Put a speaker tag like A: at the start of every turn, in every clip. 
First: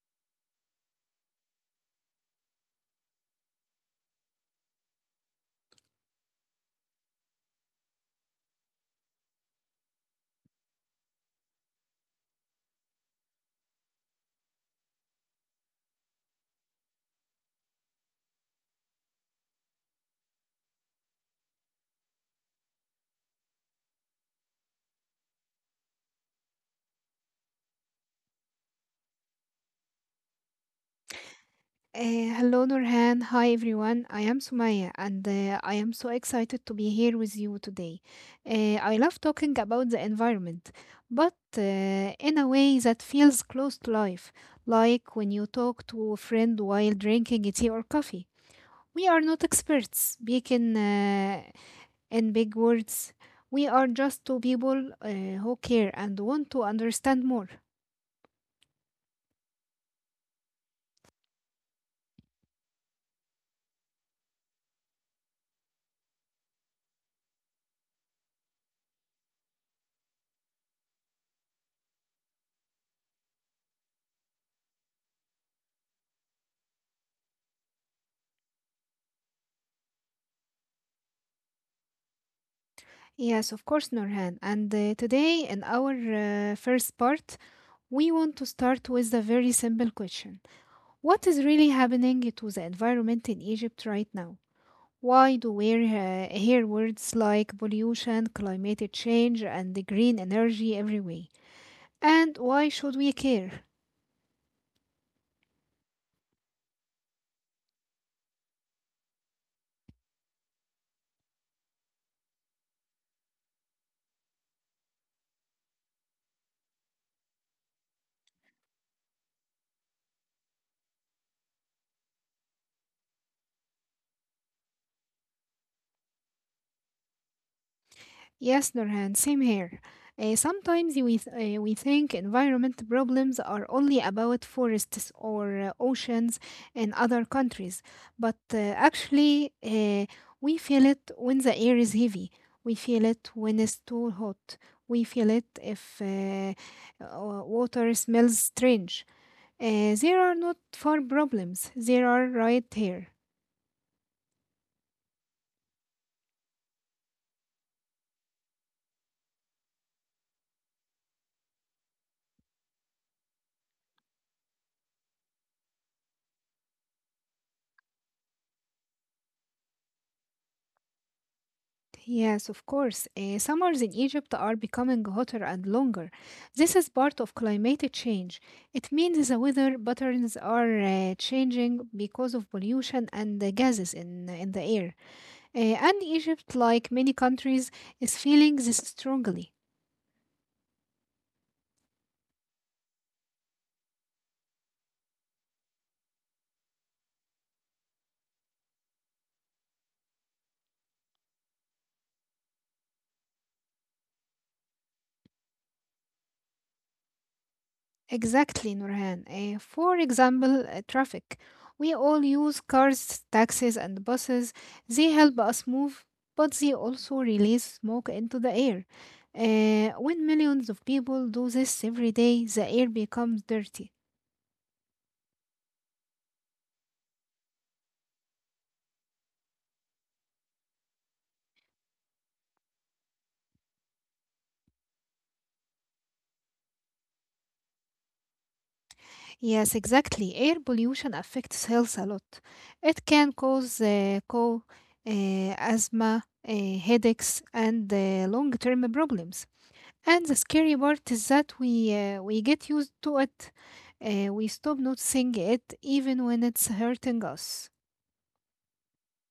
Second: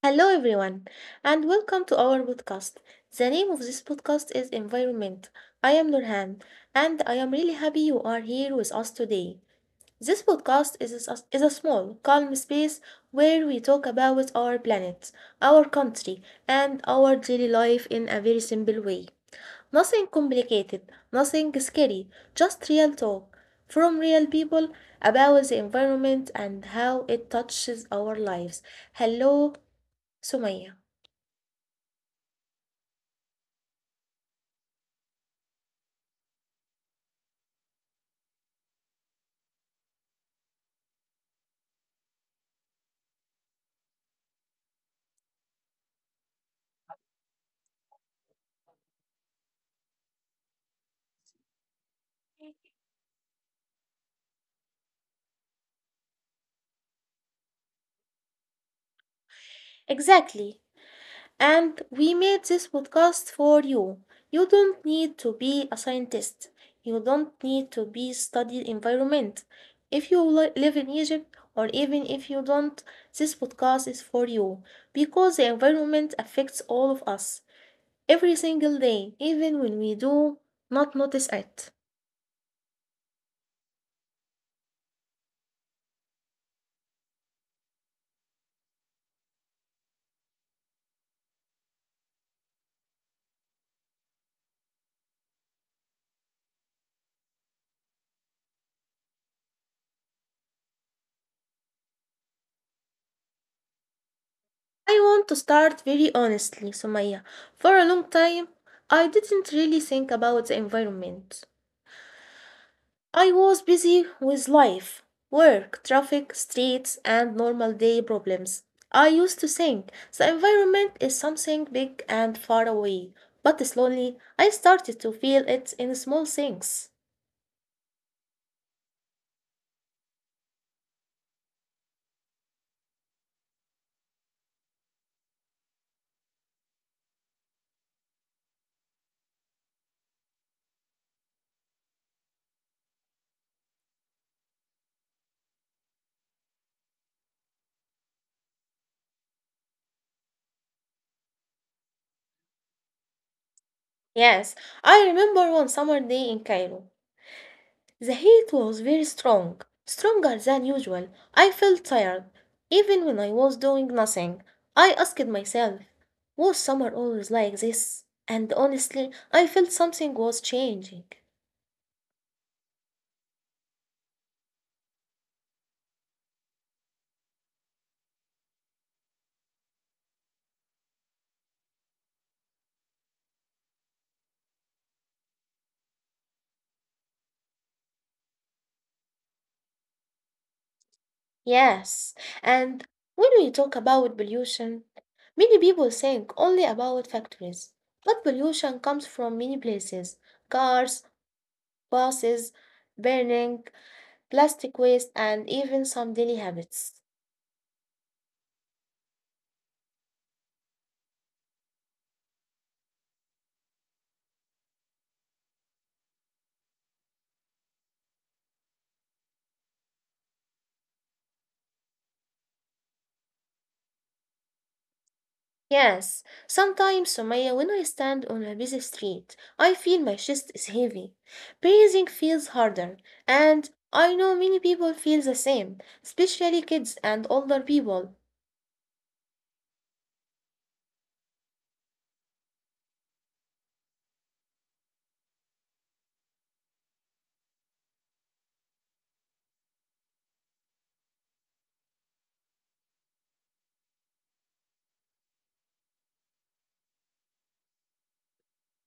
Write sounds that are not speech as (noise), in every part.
A: Hello, everyone, and welcome to our podcast. The name of this podcast is Environment. I am Nurhan, and I am really happy you are here with us today. This podcast is a small, calm space where we talk about our planet, our country, and our daily life in a very simple way. Nothing complicated, nothing scary, just real talk from real people about the environment and how it touches our lives. Hello, Sumaya.
B: Hello, Nurhan. Hi, everyone. I am Sumaya, and I am so excited to be here with you today. I love talking about the environment, but in a way that feels close to life, like when you talk to a friend while drinking tea or coffee. We are not experts. We can in big words, we are just two people who care and want to understand more.
A: Exactly. And we made this podcast for you. You don't need to be a scientist. You don't need to be studied environment. If you live in Egypt or even if you don't, this podcast is for you because the environment affects all of us every single day, even when we do not notice it.
B: Yes, of course, Norhan. And today, in our first part, we want to start with a very simple question: what is really happening to the environment in Egypt right now? Why do we hear words like pollution, climate change, and the green energy everywhere? And why should we care?
A: I want to start very honestly, Sumaya. For a long time, I didn't really think about the environment. I was busy with life, work, traffic, streets, and normal day problems. I used to think the environment is something big and far away, but slowly I started to feel it in small things.
B: Yes, Nurhan, same here. Sometimes we think environment problems are only about forests or oceans in other countries, but actually, we feel it when the air is heavy. We feel it when it's too hot. We feel it if water smells strange. There are not far problems. There are right here.
A: Yes, I remember one summer day in Cairo. The heat was very strong, stronger than usual. I felt tired, even when I was doing nothing. I asked myself, was summer always like this? And honestly, I felt something was changing.
B: Yes, of course. Summers in Egypt are becoming hotter and longer. This is part of climatic change. It means the weather patterns are changing because of pollution and the gases in the air. And Egypt, like many countries, is feeling this strongly.
A: Yes, and when we talk about pollution, many people think only about factories, but pollution comes from many places: cars, buses, burning, plastic waste, and even some daily habits.
B: Exactly, Nurhan. For example, traffic. We all use cars, taxis, and buses. They help us move, but they also release smoke into the air. When millions of people do this every day, the air becomes dirty.
A: Yes, sometimes, Sumaya, when I stand on a busy street, I feel my chest is heavy. Breathing feels harder, and I know many people feel the same, especially kids and older people.
B: Yes, exactly. Air pollution affects health a lot. It can cause cough, asthma, headaches, and long term problems. And the scary part is that we get used to it. We stop noticing it even when it's hurting us.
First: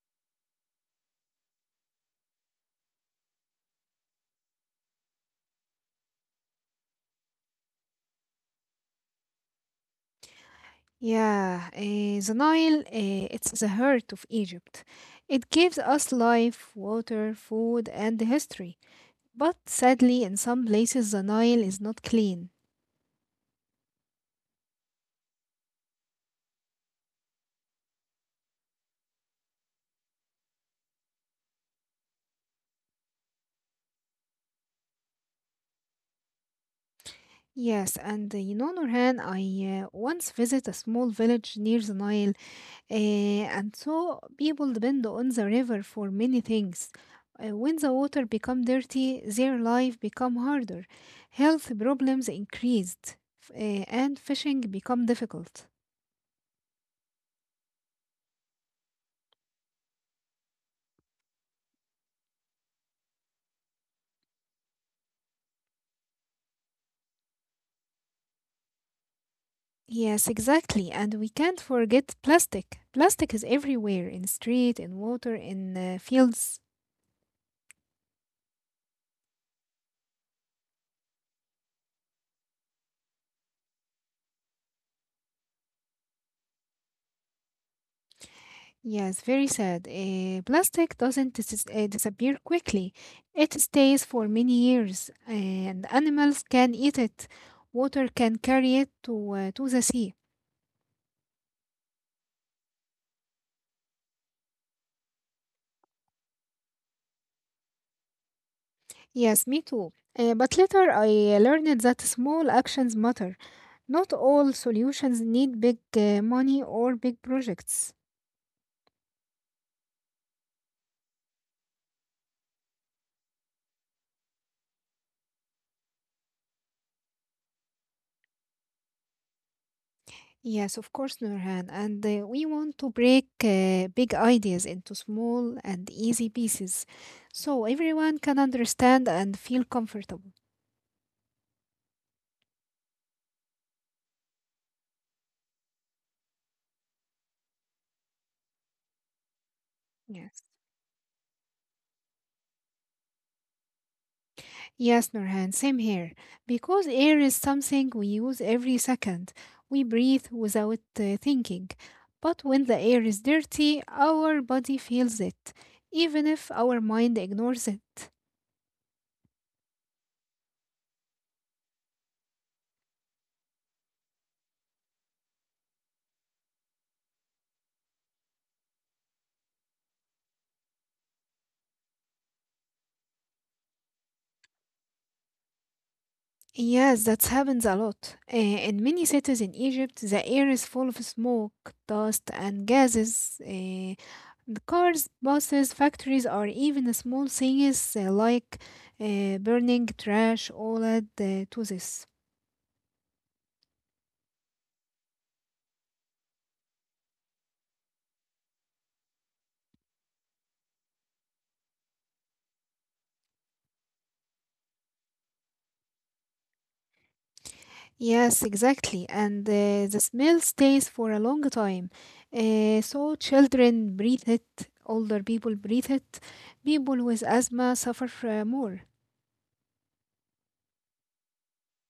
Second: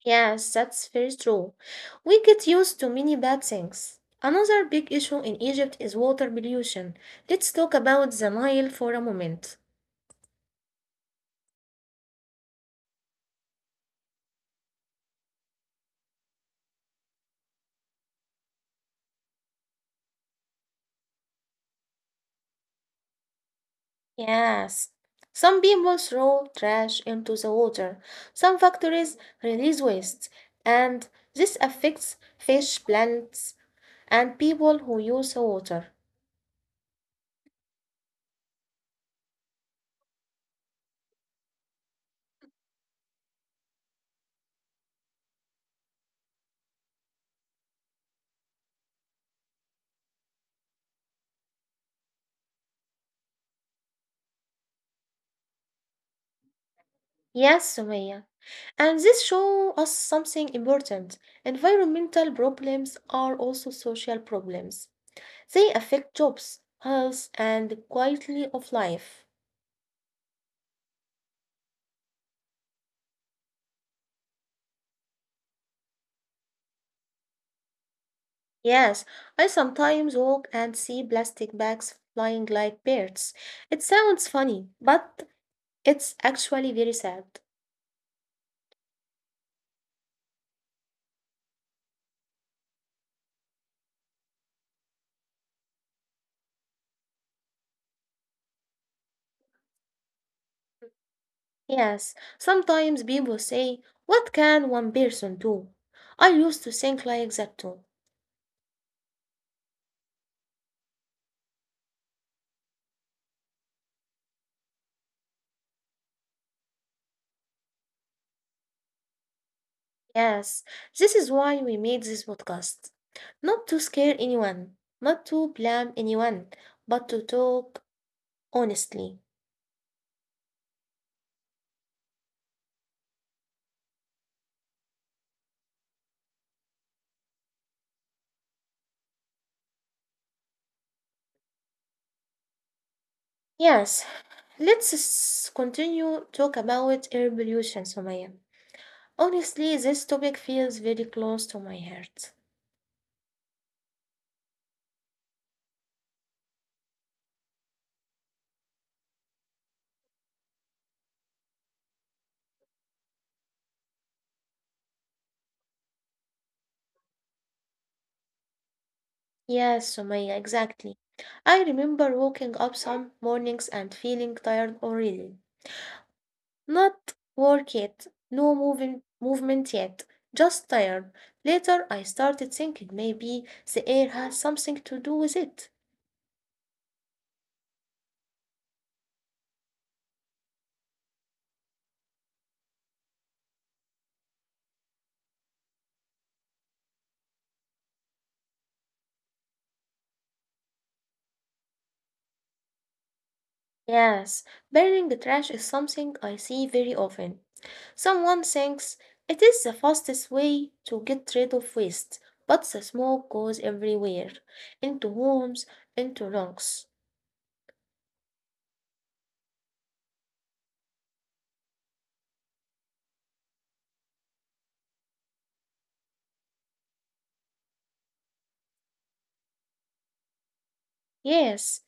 A: Yes, that's very true. We get used to many bad things. Another big issue in Egypt is water pollution. Let's talk about the Nile for a moment.
B: Yeah, the Nile, it's the heart of Egypt. It gives us life, water, food, and history. But sadly, in some places, the Nile is not clean.
A: Yes. Some people throw trash into the water. Some factories release waste, and this affects fish, plants, and people who use the water.
B: Yes, and Nurhan, I once visited a small village near the Nile. And so people depend on the river for many things. When the water become dirty, their life become harder. Health problems increased, and fishing become difficult.
A: Yes, Sumaya. And this shows us something important. Environmental problems are also social problems. They affect jobs, health, and quality of life.
B: Yes, exactly. And we can't forget plastic. Plastic is everywhere in street, in water, in fields.
A: Yes, I sometimes walk and see plastic bags flying like birds. It sounds funny, but it's actually very sad.
B: Yes, very sad. Plastic doesn't disappear quickly. It stays for many years, and animals can eat it. Water can carry it to the sea.
A: Yes, sometimes people say, what can one person do? I used to think like that too.
B: Yes, me too. But later I learned that small actions matter. Not all solutions need big money or big projects.
A: Yes, this is why we made this podcast. Not to scare anyone, not to blame anyone, but to talk honestly.
B: Yes, of course, Nurhan. And we want to break big ideas into small and easy pieces so everyone can understand and feel comfortable.
A: Yes, let's continue talk about air pollution, Sumaya. Honestly, this topic
B: Yes.
A: feels very close to my heart.
B: Yes, Nurhan, same here. Because air is something we use every second, we breathe without thinking. But when the air is dirty, our body feels it, even if our mind ignores it.
A: Yes, Sumaya, exactly. I remember waking up some mornings and feeling tired already. Not work yet, no moving, movement yet, just tired. Later, I started thinking maybe the air has something to do with it.
B: Yes, that happens a lot. In many cities in Egypt, the air is full of smoke, dust, and gases. The cars, buses, factories, or even small things like burning trash all add to this.
A: Yes, burning trash is something I see very often. Someone thinks it is the fastest way to get rid of waste, but the smoke goes everywhere into homes, into lungs.
B: Yes, exactly. And the smell stays for a long time. So children breathe it, older people breathe it, people with asthma suffer more.
A: Yes,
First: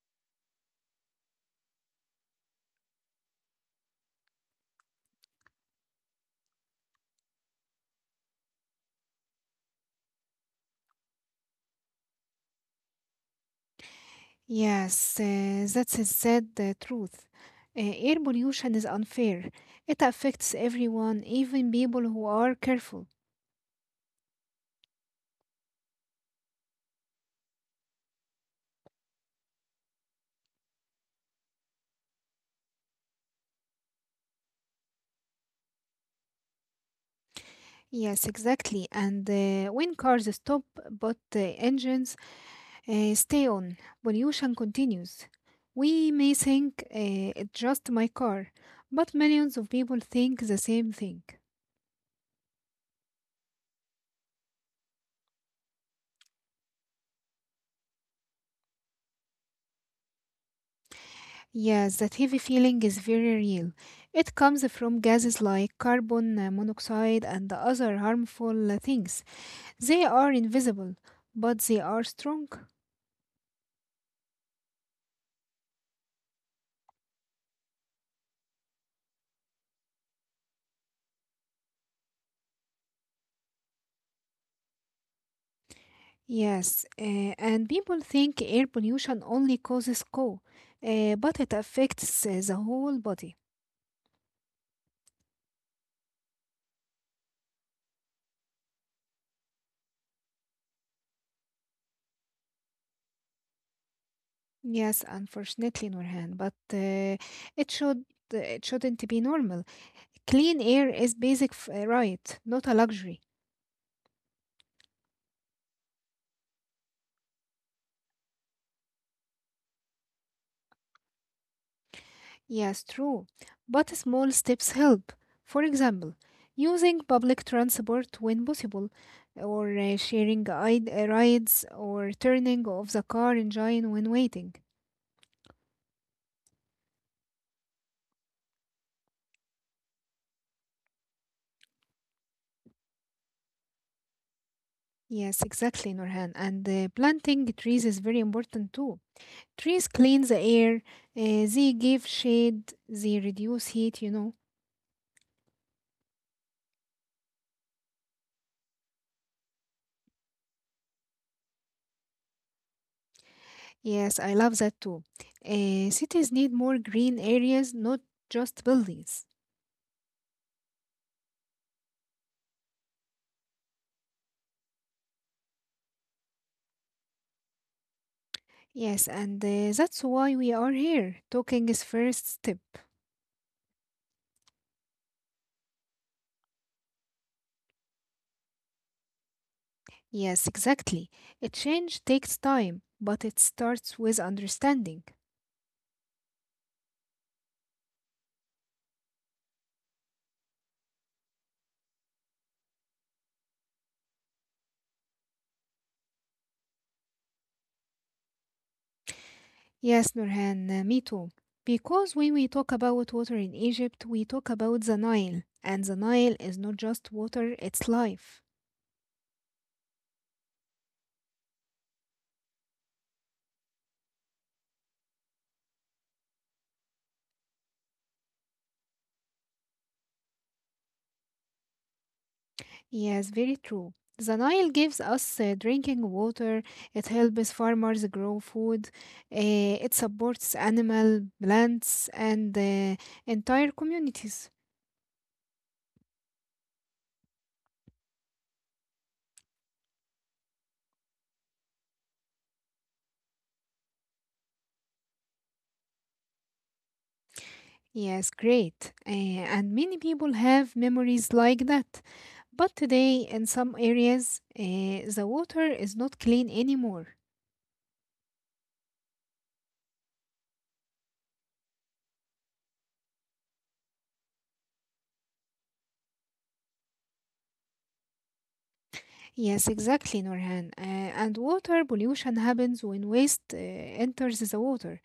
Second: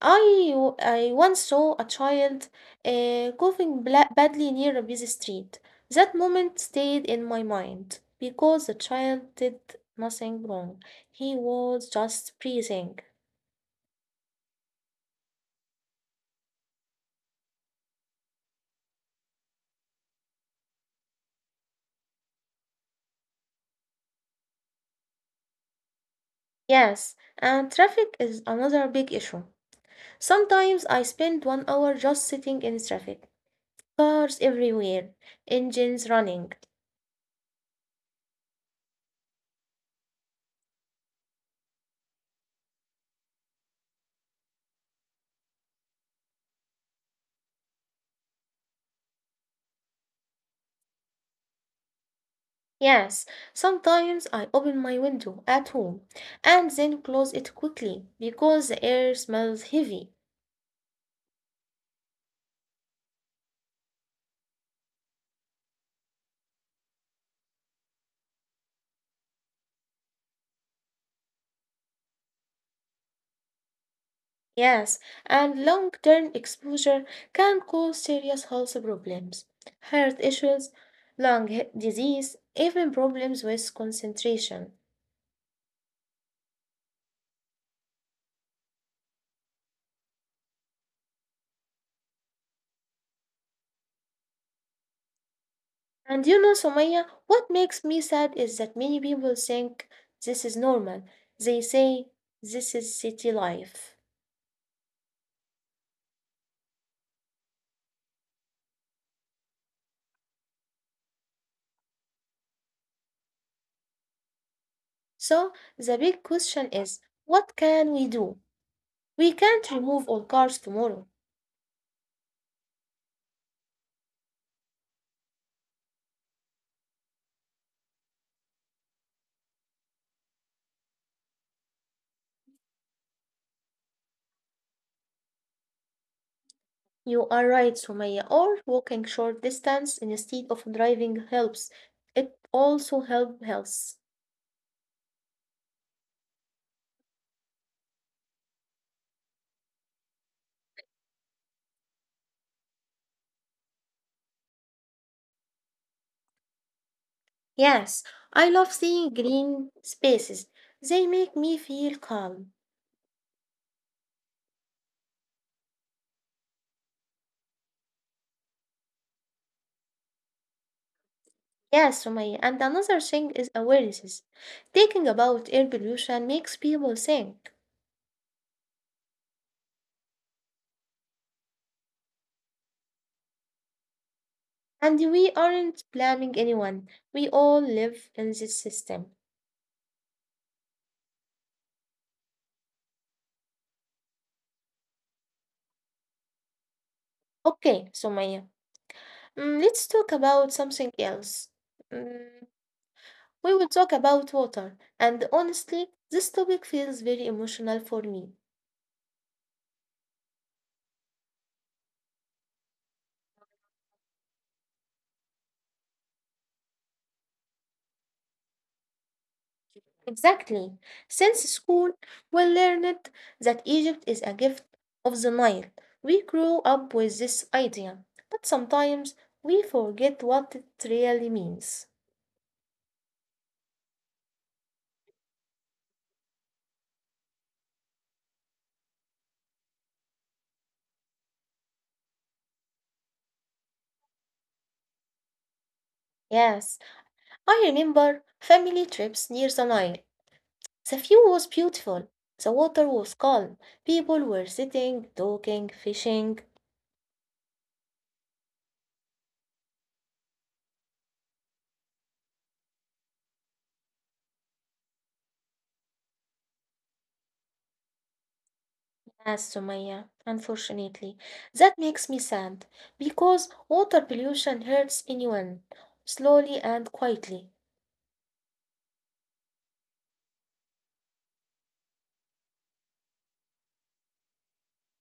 A: I, I once saw a child coughing badly near a busy street. That moment stayed in my mind because the child did nothing wrong. He was just breathing.
B: Yes, that's a sad truth. Uh, Air pollution is unfair. It affects everyone, even people who are careful.
A: Yes, and traffic is another big issue. Sometimes I spend one hour just sitting in traffic. Cars everywhere, engines running.
B: Yes, exactly. And when cars stop but the engines stay on, pollution continues. We may think it's just my car, but millions of people think the same thing.
A: Yes, sometimes I open my window at home and then close it quickly because the air smells heavy.
B: Yes, that heavy feeling is very real. It comes from gases like carbon monoxide and other harmful things. They are invisible, but they are strong.
A: Yes, and long term exposure can cause serious health problems, heart issues, lung disease, even problems with concentration.
B: Yes, and people think air pollution only causes CO, but it affects the whole body.
A: And you know, Somaya, what makes me sad is that many people think this is normal. They say this is city life.
B: Yes, unfortunately, Nurhan, but it should it shouldn't be normal. Clean air is basic right, not a luxury.
A: So the big question is, what can we do? We can't remove all cars tomorrow.
B: Yes, true. But small steps help. For example, using public transport when possible, or sharing rides, or turning off the car engine when waiting.
A: You are right, Sumaya, or walking short distance instead of driving helps. It also help health.
B: Yes, exactly, Nurhan. And planting trees is very important too. Trees clean the air, they give shade, they reduce heat.
A: Yes, I love seeing green spaces. They make me feel calm.
B: Yes, I love that too. Cities need more green areas, not just buildings.
A: Yes, Sumaya, and another thing is awareness. Thinking about air pollution makes people think.
B: Yes, and that's why we are here. Talking is first step.
A: And we aren't blaming anyone. We all live in this system.
B: Yes, exactly. A change takes time, but it starts with understanding.
A: Okay, Sumaya. Let's talk about something else. Mm, we will talk about water, and honestly, this topic feels very emotional for me.
B: Yes, Nurhan, me too. Because when we talk about water in Egypt, we talk about the Nile, and the Nile is not just water, it's life.
A: Exactly. Since school, we learned that Egypt is a gift of the Nile. We grew up with this idea, but sometimes we forget what it really means.
B: Yes, very true. The Nile gives us drinking water, it helps farmers grow food, uh, it supports animal, plants, and entire communities.
A: Yes, I remember family trips near the Nile. The view was beautiful, the water was calm, people were sitting, talking, fishing.
B: Yes, great. And many people have memories like that. But today, in some areas, the water is not clean anymore.
A: Yes, Sumaya, unfortunately. That makes me sad because water pollution hurts anyone, slowly and quietly.
B: Yes, exactly, Norhan. And water pollution happens when waste enters the water.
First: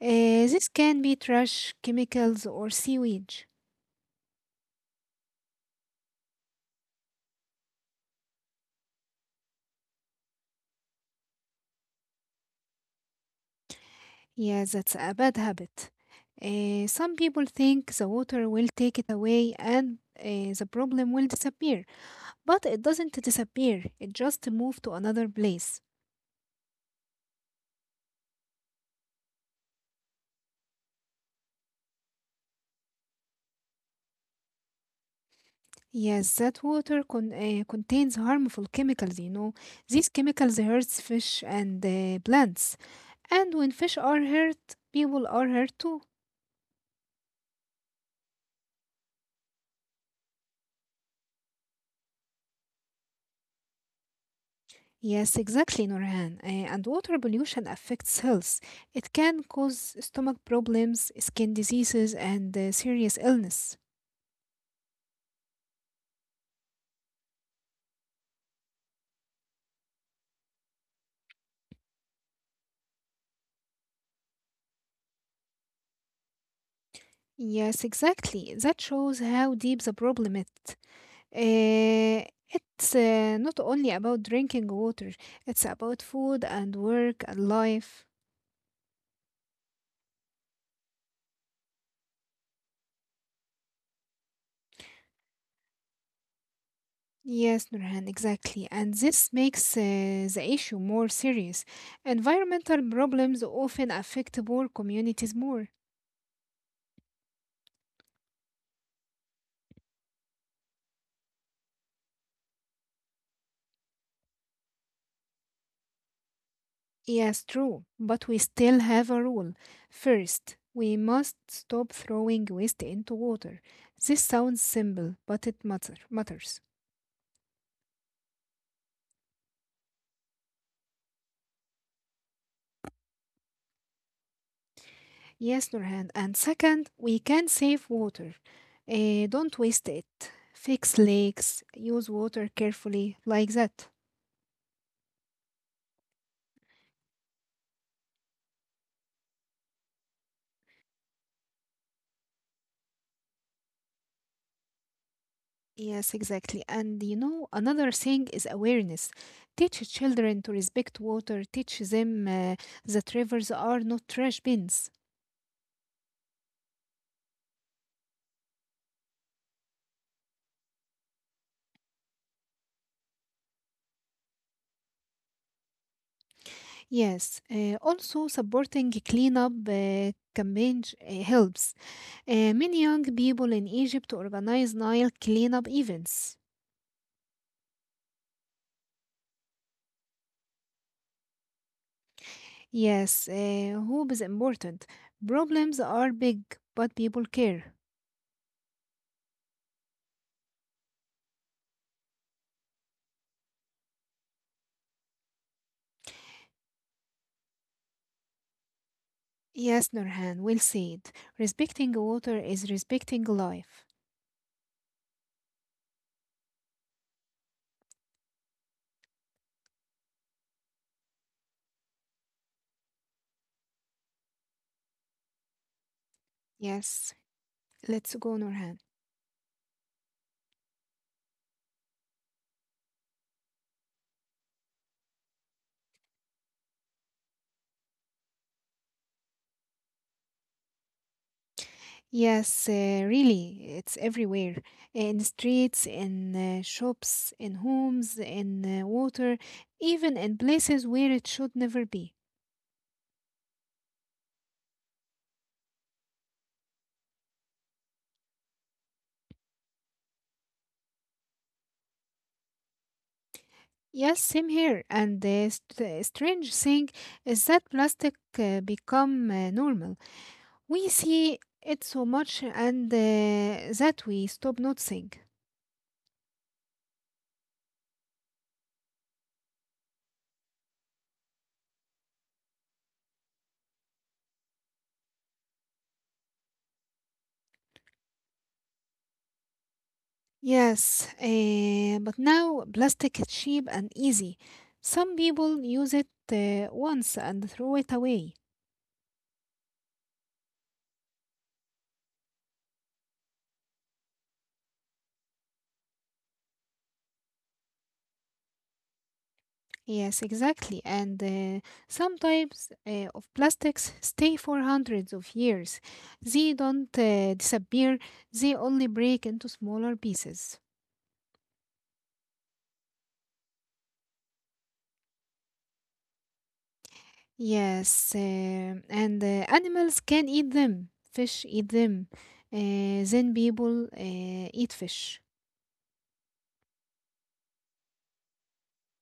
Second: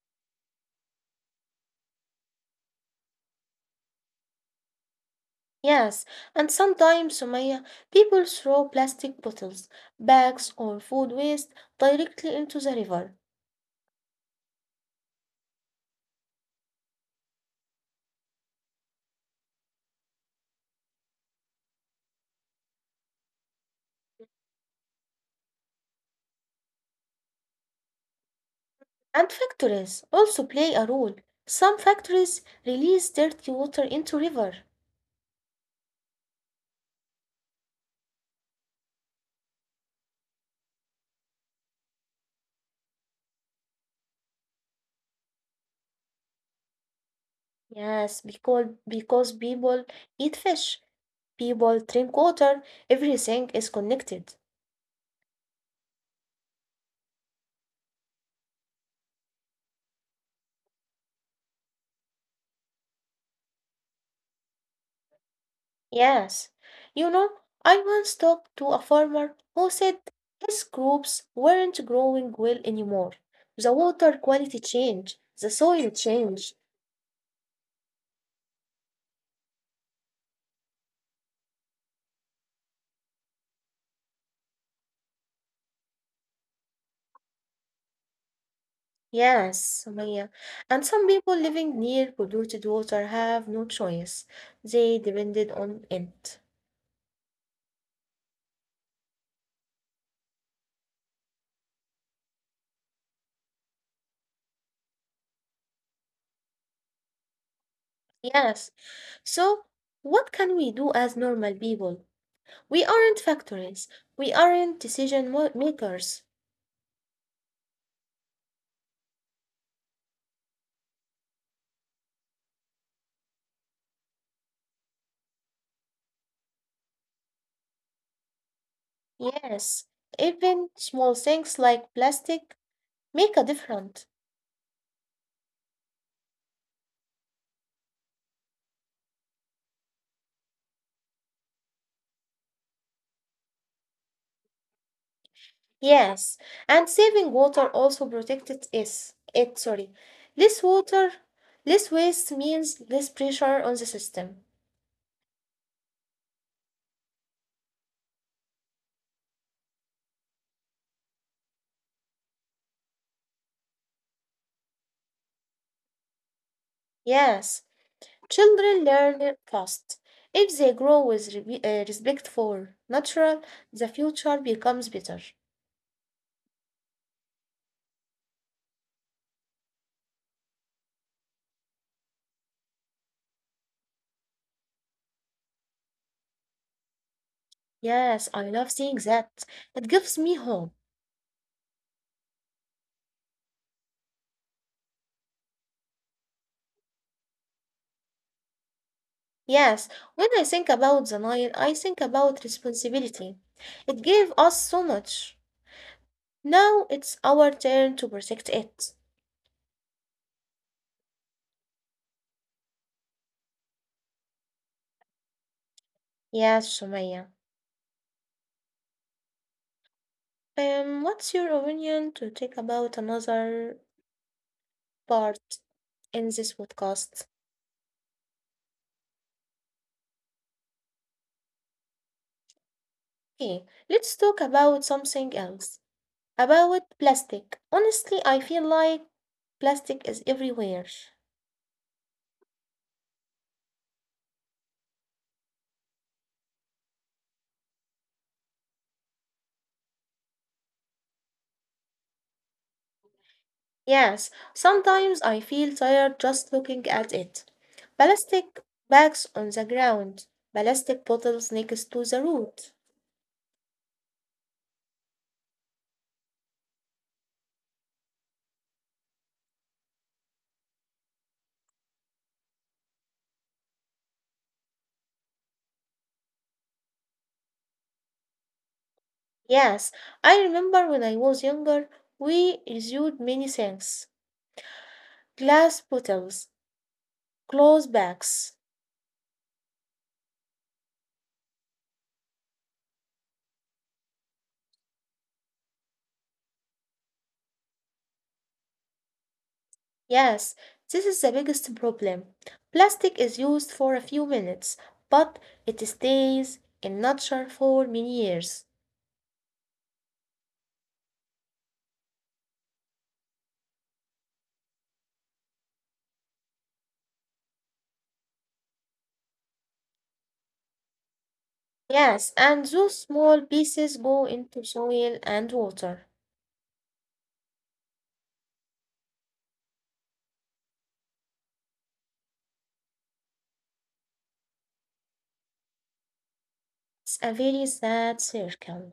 B: This can be trash, chemicals, or sewage.
A: Yes, and sometimes, Sumaya, people throw plastic bottles, bags, or food waste directly into the river.
B: Yeah, that's a bad habit. Some people think the water will take it away and the problem will disappear, but it doesn't disappear, it just moves to another place.
A: And factories also play a role. Some factories release dirty water into river.
B: Yes, that water contains harmful chemicals. These chemicals hurts fish and plants. And when fish are hurt, people are hurt too.
A: Yes, because people eat fish, people drink water, everything is connected.
B: Yes, exactly, Norhan. And water pollution affects health. It can cause stomach problems, skin diseases, and serious illness.
A: Yes. You know, I once talked to a farmer who said his crops weren't growing well anymore. The water quality changed, the soil changed.
B: Yes, exactly. That shows how deep the problem is. Eh, it's not only about drinking water, it's about food and work and life.
A: Yes, Sumaya. And some people living near polluted water have no choice. They depended on it.
B: Yes, Nurhan, exactly. And this makes the issue more serious. Environmental problems often affect poor communities more.
A: Yes. So, what can we do as normal people? We aren't factories. We aren't decision makers.
B: Yes, true, but we still have a rule. First, we must stop throwing waste into water. This sounds simple, but it matters.
A: Yes. Even small things like plastic make a difference.
B: Yes, Nurhan. And second, we can save water. Don't waste it. Fix lakes, use water carefully, like that.
A: Yes, and saving water also protected is it sorry. Less water, less waste means less pressure on the system.
B: Yes, exactly. And another thing is awareness. Teach children to respect water, teach them that rivers are not trash bins.
A: Yes, children learn it fast. If they grow with respect for natural, the future becomes better.
B: Yes, also supporting cleanup campaigns helps. Many young people in Egypt organize Nile cleanup events.
A: Yes, I love seeing that. It gives me hope.
B: Yes, hope is important. Problems are big, but people care.
A: Yes, when I think about the Nile, I think about responsibility. It gave us so much. Now it's our turn to protect it.
B: Yes, Nurhan, well said. Respecting water is respecting life.
A: Yes, Sumaya. What's your opinion to take about another part in this
B: Yes,
A: podcast?
B: let's go, Nurhan.
A: Okay, let's talk about something else. About plastic. Honestly, I feel like plastic is everywhere.
B: Yes, really, it's everywhere. In streets, in shops, in homes, in water, even in places where it should never be.
A: Yes, sometimes I feel tired just looking at it. Plastic bags on the ground, plastic bottles next to the road.
B: Yes, same here. And the strange thing is that plastic become normal. We see it so much and that we stop noticing.
A: Yes, I remember when I was younger, we reviewed many things. Glass bottles, clothes bags.
B: Yes, but now plastic is cheap and easy. Some people use it once and throw it away.
A: Yes, this is the biggest problem. Plastic is used for a few minutes, but it stays in nature for many years.
B: Yes, exactly. And some types of plastics stay for hundreds of years. They don't disappear, they only break into smaller pieces.
A: Yes, and those small pieces go into soil and water.
B: Yes, and animals can eat them, fish eat them, then people eat fish.
A: It's a very sad circle.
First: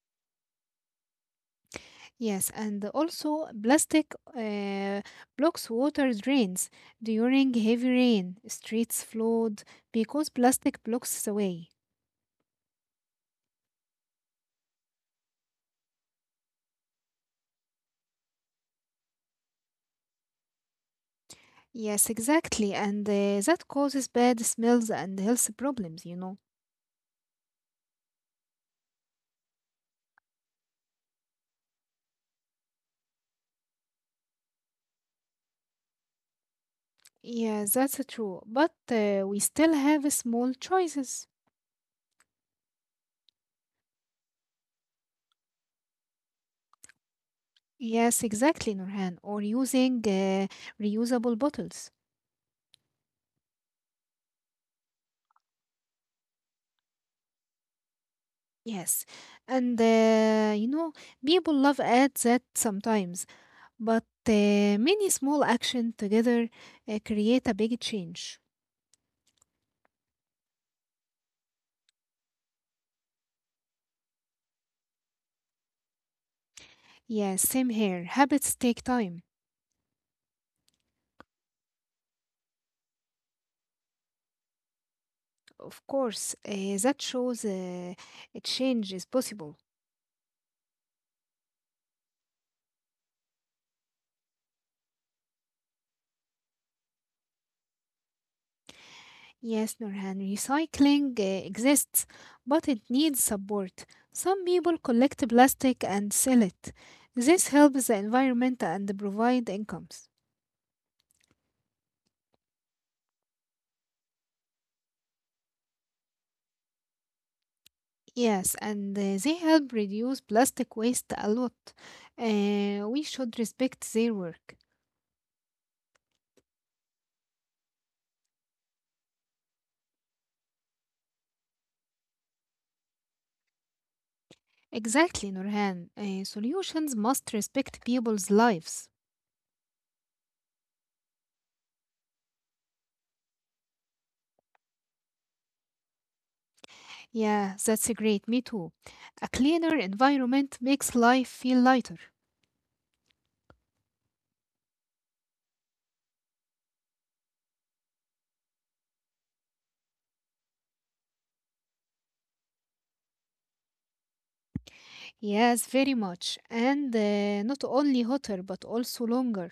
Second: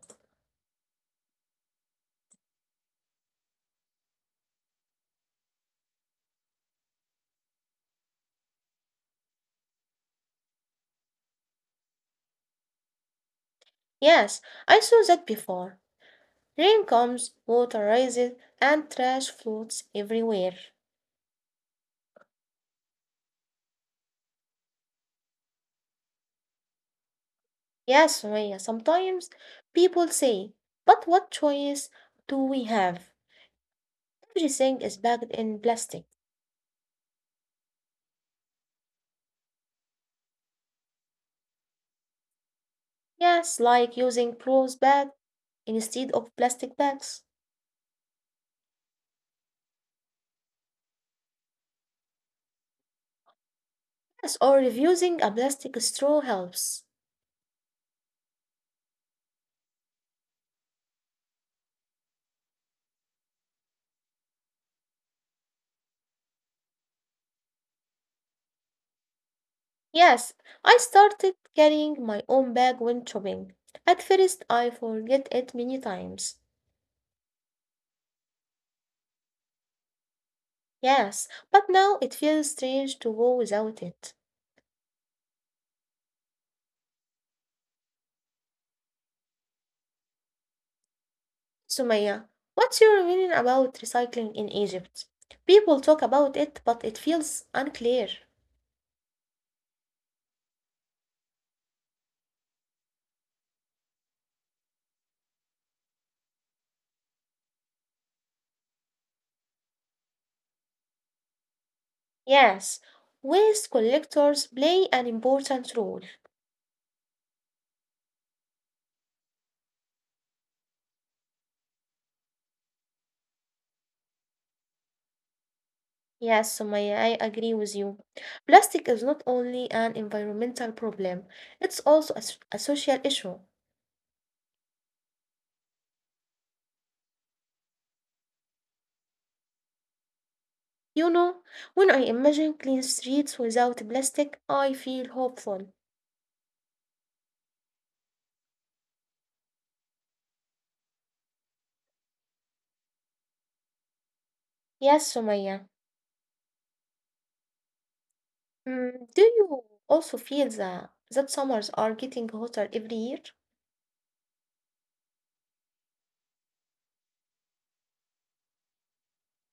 B: Yes, and also plastic blocks water drains during heavy rain, streets flood because plastic blocks the way.
A: Yes, I saw that before. Rain comes, water rises, and trash floats everywhere.
B: Yes, exactly. And that causes bad smells and health problems.
A: Yes, Surya, sometimes people say, but what choice do we have? Everything is bagged in plastic.
B: Yeah, that's true. But we still have small choices.
A: Yes, like using clothes bag instead of plastic bags.
B: Yes, exactly, Nurhan. Or using reusable bottles.
A: Yes, or reusing a plastic straw helps.
B: Yes. And, people love ads that sometimes, but many small action together create a big change.
A: Yes, I started carrying my own bag when shopping. At first, I forget it many times.
B: Yeah, same here. Habits take time.
A: Yes, but now it feels strange to go without it.
B: Of course, that shows a change is possible.
A: Sumaya, what's your opinion about recycling in Egypt? People talk about it, but it feels unclear.
B: Yes, Nurhan, recycling exists, but it needs support. Some people collect plastic and sell it. This helps the environment and provide incomes.
A: Yes, waste collectors play an important role.
B: Yes, and they help reduce plastic waste a lot. We should respect their work.
A: Yes, Sumaya, I agree with you. Plastic is not only an environmental problem, it's also a social issue.
B: Exactly, Nurhan. Solutions must respect people's lives.
A: You know, when I imagine clean streets without plastic, I feel hopeful.
B: Yeah, that's great. Me too. A cleaner environment makes life feel lighter.
A: Yes, Sumaya. Mm, do you also feel that summers are getting hotter every year?
B: Yes, very much. And not only hotter, but also longer.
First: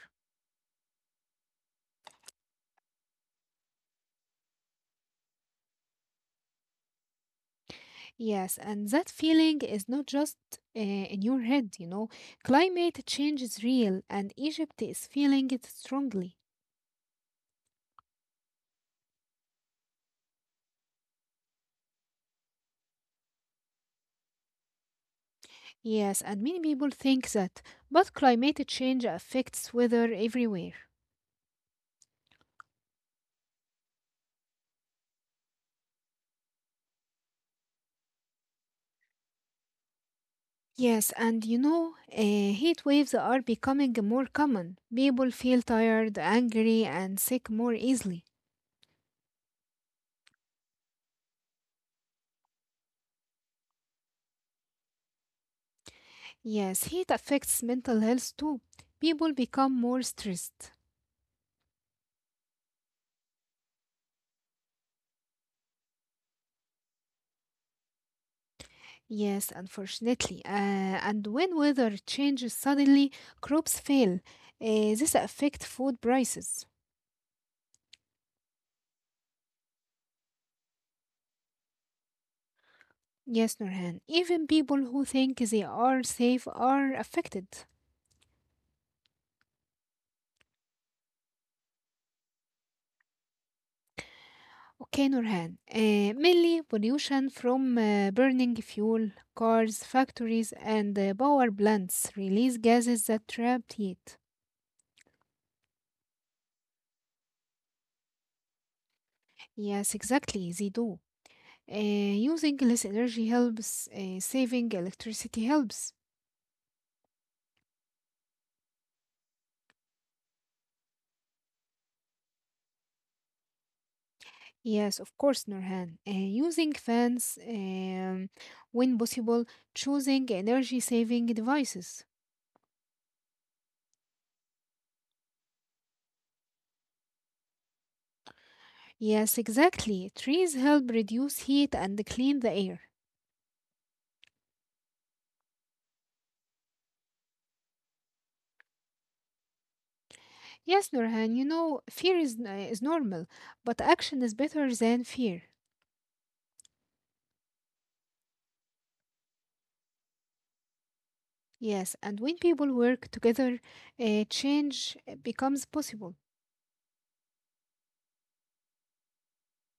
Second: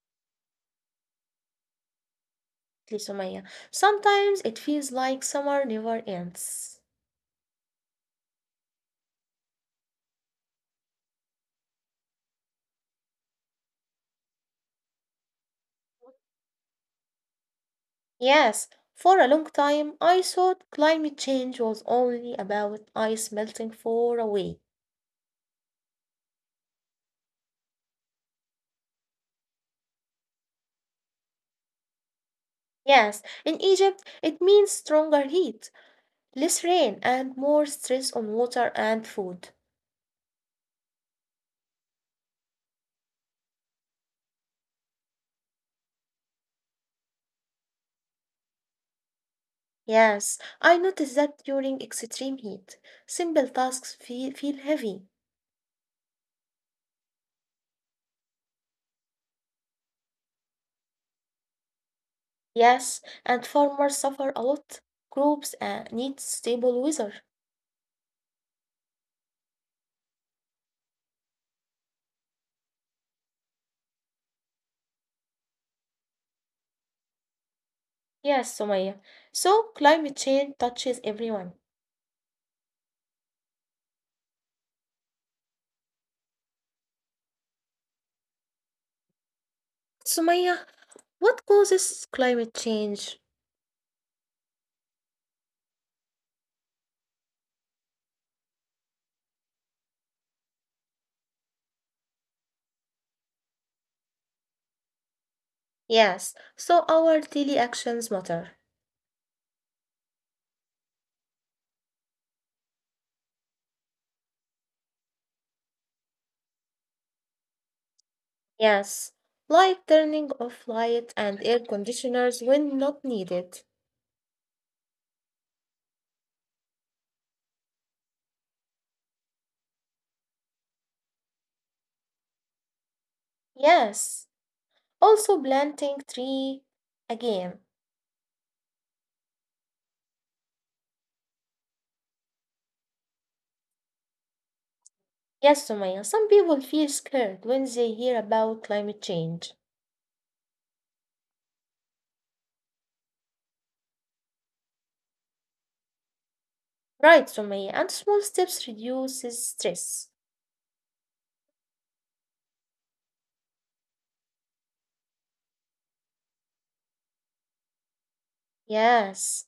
A: Exactly, Sumaya. Sometimes it feels like summer never ends.
B: Yes, and that feeling is not just in your head. Climate change is real, and Egypt is feeling it strongly.
A: Yes, for a long time I thought climate change was only about ice melting far away.
B: Yes, and many people think that, but climate change affects weather everywhere.
A: Yes, in Egypt it means stronger heat, less rain, and more stress on water and food.
B: Yes, and heat waves are becoming more common. People feel tired, angry, and sick more easily.
A: Yes, I noticed that during extreme heat, simple tasks feel heavy.
B: Yes, heat affects mental health too. People become more stressed.
A: Yes, and farmers suffer a lot. Crops need stable weather.
B: Yes, unfortunately. And when weather changes suddenly, crops fail. This affects food prices.
A: Yes, Sumaya. So climate change touches everyone.
B: Yes, Nurhan. Even people who think they are safe are affected.
A: Sumaya, what causes climate change?
B: Okay, Nurhan. Mainly pollution from burning fuel, cars, factories, and power plants release gases that trap heat.
A: Yes, so our daily actions matter.
B: Yes, exactly, they do. Using less energy helps. Saving electricity helps.
A: Yes, like turning off light and air conditioners when not needed.
B: Yes, of course, Nurhan. Using fans when possible, choosing energy saving devices.
A: Yes, also planting tree again.
B: Yes, exactly. Trees help reduce heat and clean the air.
A: Yes, Sumaya, some people feel scared when they hear about climate change.
B: Yes, Nurhan, fear is normal, but action is better than fear.
A: Right, Sumaya, and small steps reduces stress.
B: Yes, and when people work together, change becomes possible.
A: Yes.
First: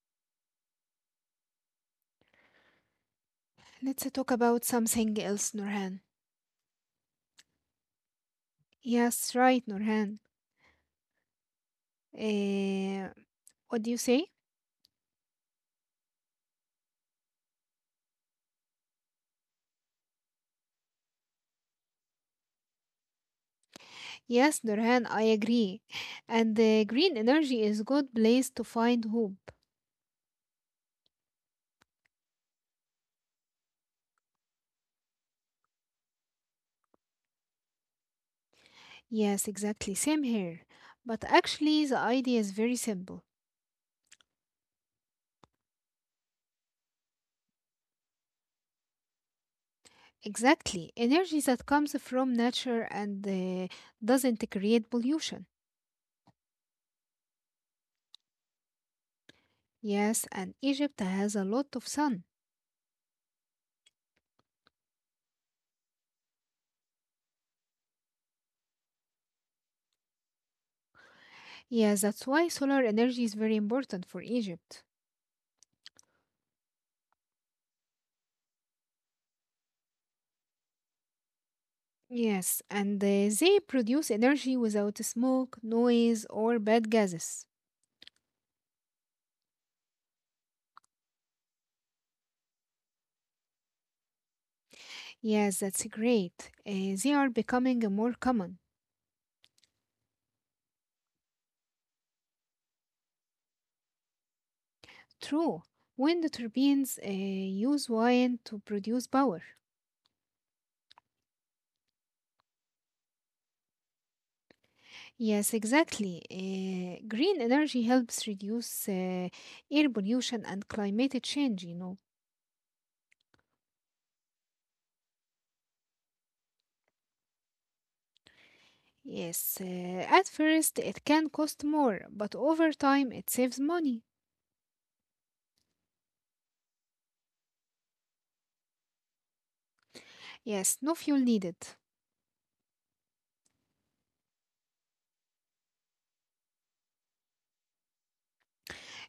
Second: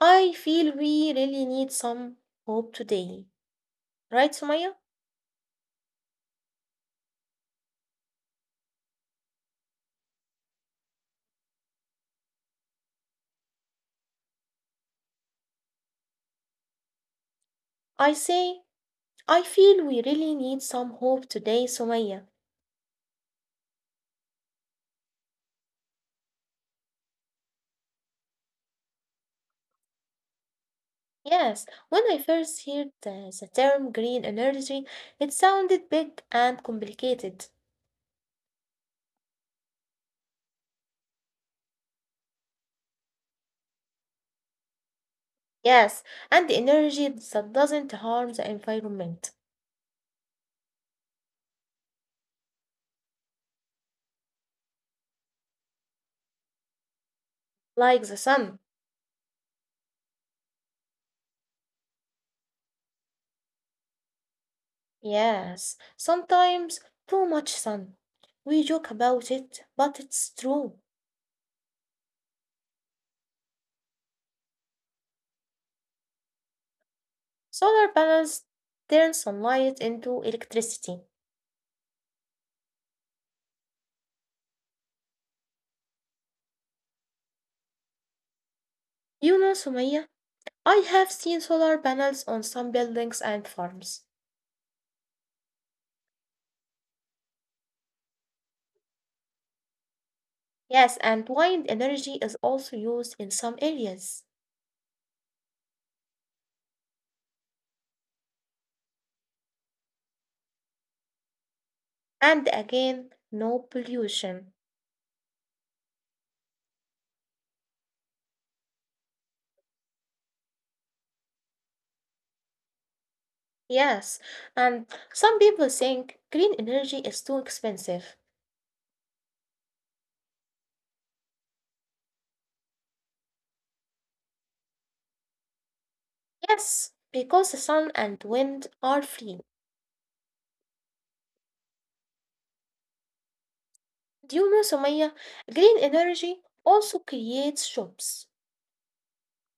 A: I feel we really need some hope today.
B: Let's
A: Right,
B: talk about
A: Sumaya?
B: something else, Nurhan. Yes, right, Nurhan. Eh, what do you say?
A: I say, I feel we really need some hope today, Sumaya.
B: Yes, Nurhan, I agree. And the green energy is good place to find hope.
A: Yes, when I first heard the term green energy, it sounded big and complicated.
B: Yes, exactly. Same here. But actually, the idea is very simple.
A: Yes, and the energy that doesn't harm the environment,
B: Exactly. Energy that comes from nature and doesn't create pollution.
A: like the sun.
B: Yes, and Egypt has a lot of sun.
A: Yes, sometimes too much sun. We joke about it, but it's true.
B: Yes, that's why solar energy is very important for Egypt.
A: Solar panels turn sunlight into electricity.
B: Yes, and they produce energy without smoke, noise, or bad gases.
A: You know, Sumaya, I have seen solar panels on some buildings and farms.
B: Yes, that's great. They are becoming more common.
A: Yes, and wind energy is also used in some areas.
B: True. Wind turbines use wind to produce power.
A: And again, no pollution.
B: Yes, exactly. Green energy helps reduce air pollution and climate change.
A: Yes, and some people think green energy is too expensive.
B: Yes, at first it can cost more, but over time it saves money.
A: Yes, because the sun and wind are free.
B: Yes, no fuel needed.
A: Do you know, Sumaya, green energy also creates jobs.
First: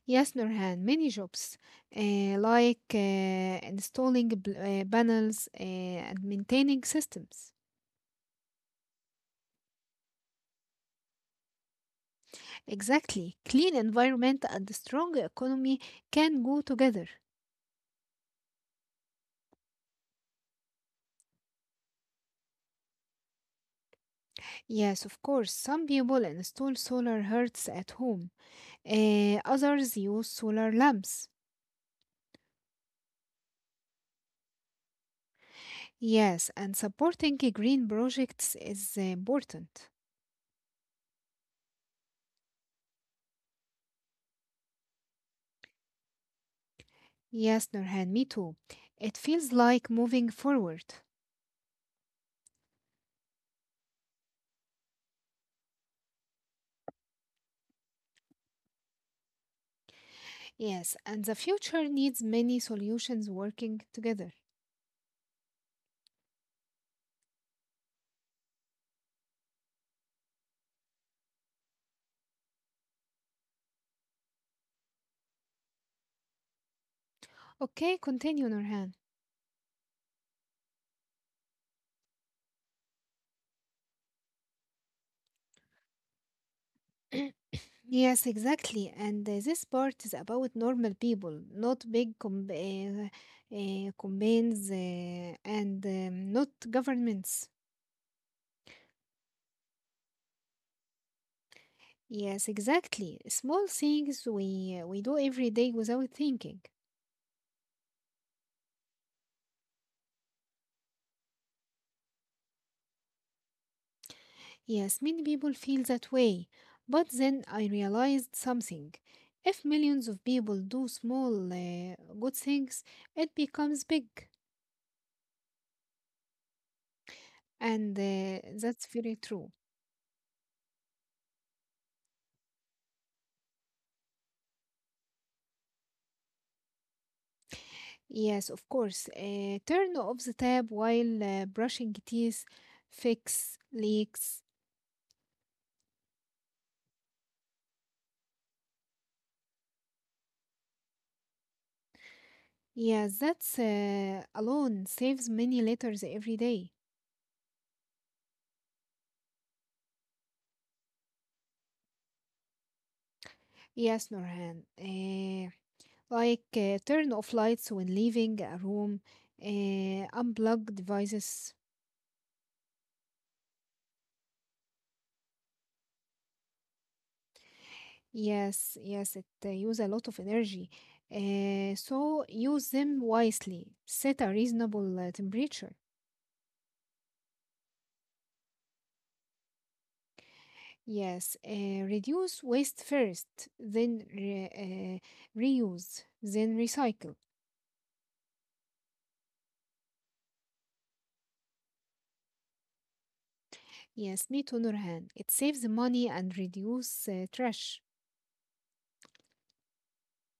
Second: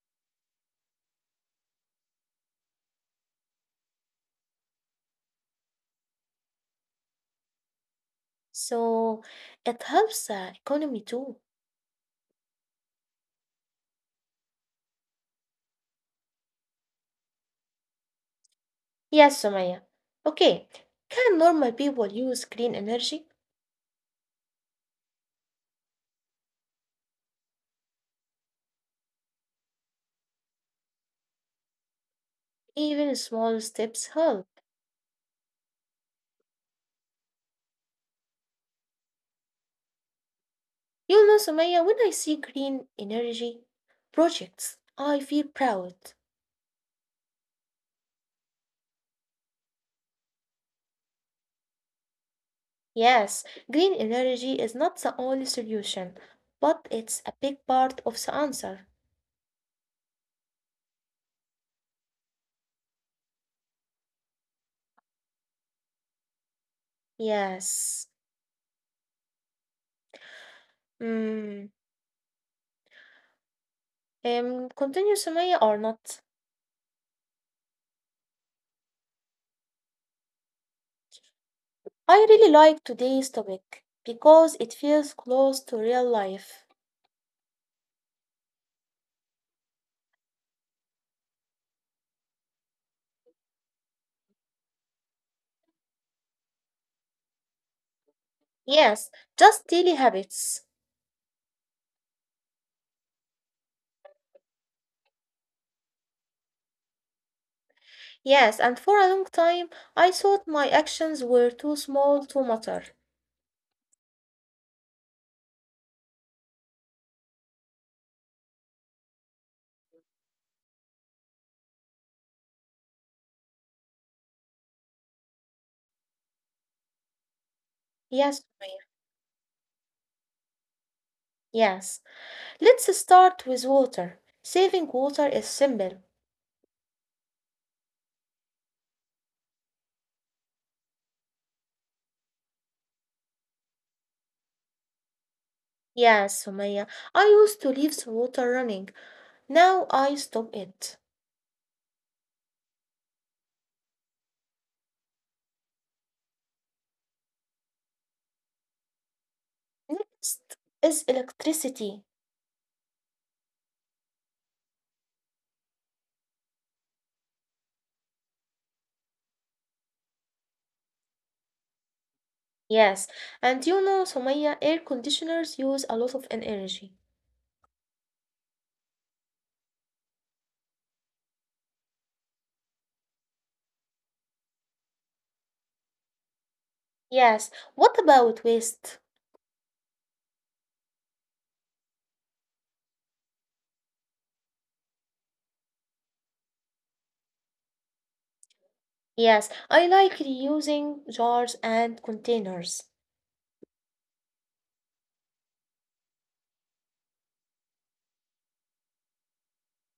B: Yes, Nurhan, many jobs like installing panels and maintaining systems.
A: So it helps the economy too.
B: Exactly. Clean environment and strong economy can go together.
A: Yes, Sumaya. Okay, can normal people use green energy?
B: Yes, of course, some people install solar hearths at home, others use solar lamps.
A: Even small steps help.
B: Yes, and supporting green projects is important.
A: You know, Sumaya, when I see green energy projects, I feel proud.
B: Yes, Nurhan, me too. It feels like moving forward.
A: Yes, green energy is not the only solution, but it's a big part of the answer.
B: Yes, and the future needs many solutions working together.
A: Yes. Mm. Continue, Sumaya, or not?
B: Okay, continue, Nurhan.
A: I really like today's topic because it feels close to real life.
B: (clears throat) Yes, exactly. And this part is about normal people, not big companies and not governments.
A: Yes, just daily habits.
B: Yes, exactly. Small things we do every day without thinking.
A: Yes, and for a long time, I thought my actions were too small to matter.
B: Yes, many people feel that way. But then I realized something. If millions of people do small good things, it becomes big. And
A: Yes,
B: that's
A: Sumaya,
B: very true.
A: yes. Let's start with water. Saving water is simple.
B: Yes, of course. Turn off the tap while brushing teeth, fix leaks.
A: Yes, Sumaya, I used to leave the water running. Now I stop it.
B: Yes, that's alone saves many litters every day.
A: Next is electricity.
B: Yes, Norhan. Like turn off lights when leaving a room, uh, unplug devices.
A: Yes, and you know, Sumaya, air conditioners use a lot of energy.
B: Yes, yes, it use a lot of energy. So use them wisely. Set a reasonable temperature.
A: Yes. What about waste?
B: Yes, reduce waste first, then reuse, then recycle.
A: Yes, I like reusing jars and containers.
B: Yes, me too, Nurhan. It saves money and reduce trash.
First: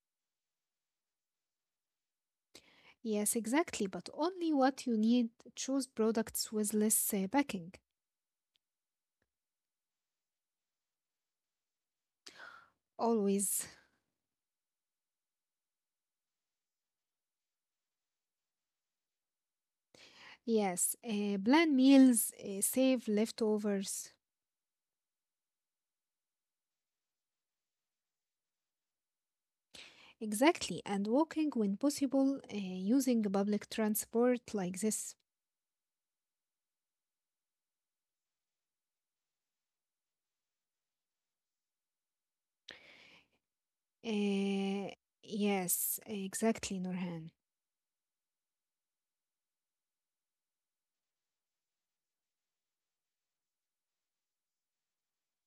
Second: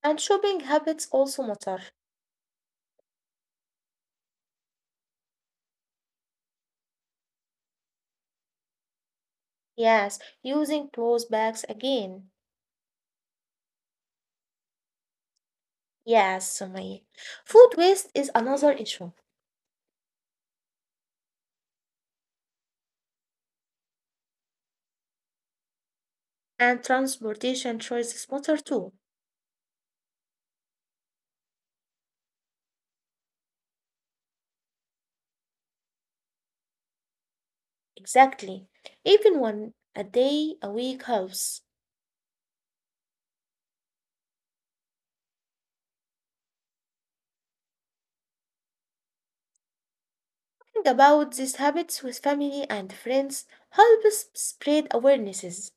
A: And shopping habits also matter.
B: Yes, exactly, but only what you need. Choose products with less packing.
A: Yes, using clothes bags again.
B: Always.
A: Yes, Sumaya. Food waste is another issue.
B: Yes. Plan meals, save leftovers.
A: And transportation choices matter too.
B: Exactly. And walking when possible, using public transport like this.
A: Exactly. Even one a day a week helps.
B: Uh, yes, exactly, Nurhan.
A: Think about these habits with family and friends helps spread awarenesses.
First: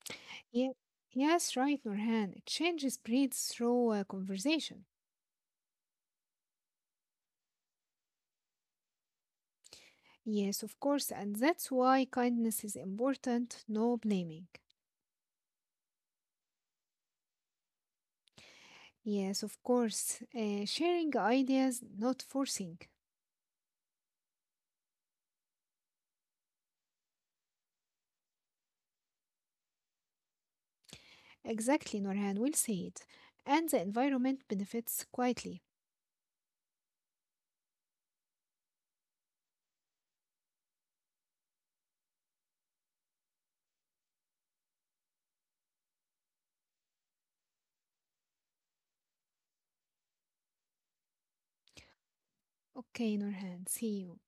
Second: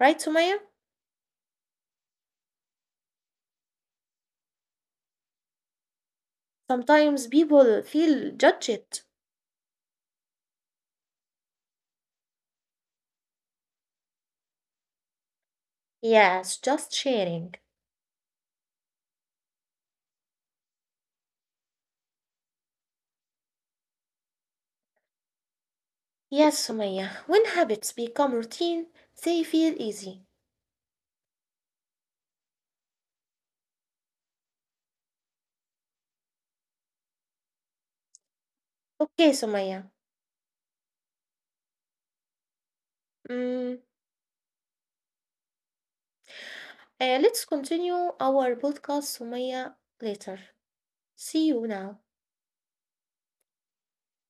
A: Right, Sumaya?
B: Yeah. Yes, right, Nurhan. Change spreads through conversation.
A: Sometimes people feel judged.
B: Yes, of course. And that's why kindness is important, no blaming.
A: Yes, just sharing.
B: Yes, of course. Sharing ideas, not forcing.
A: Yes, Sumaya. When habits become routine, they feel easy.
B: Exactly, Nurhan. We'll see it. And the environment benefits quietly.
A: Okay, Sumaya. Mm, uh, let's continue our podcast, Sumaya, later. See you now.
B: Okay, Nurhan. See you.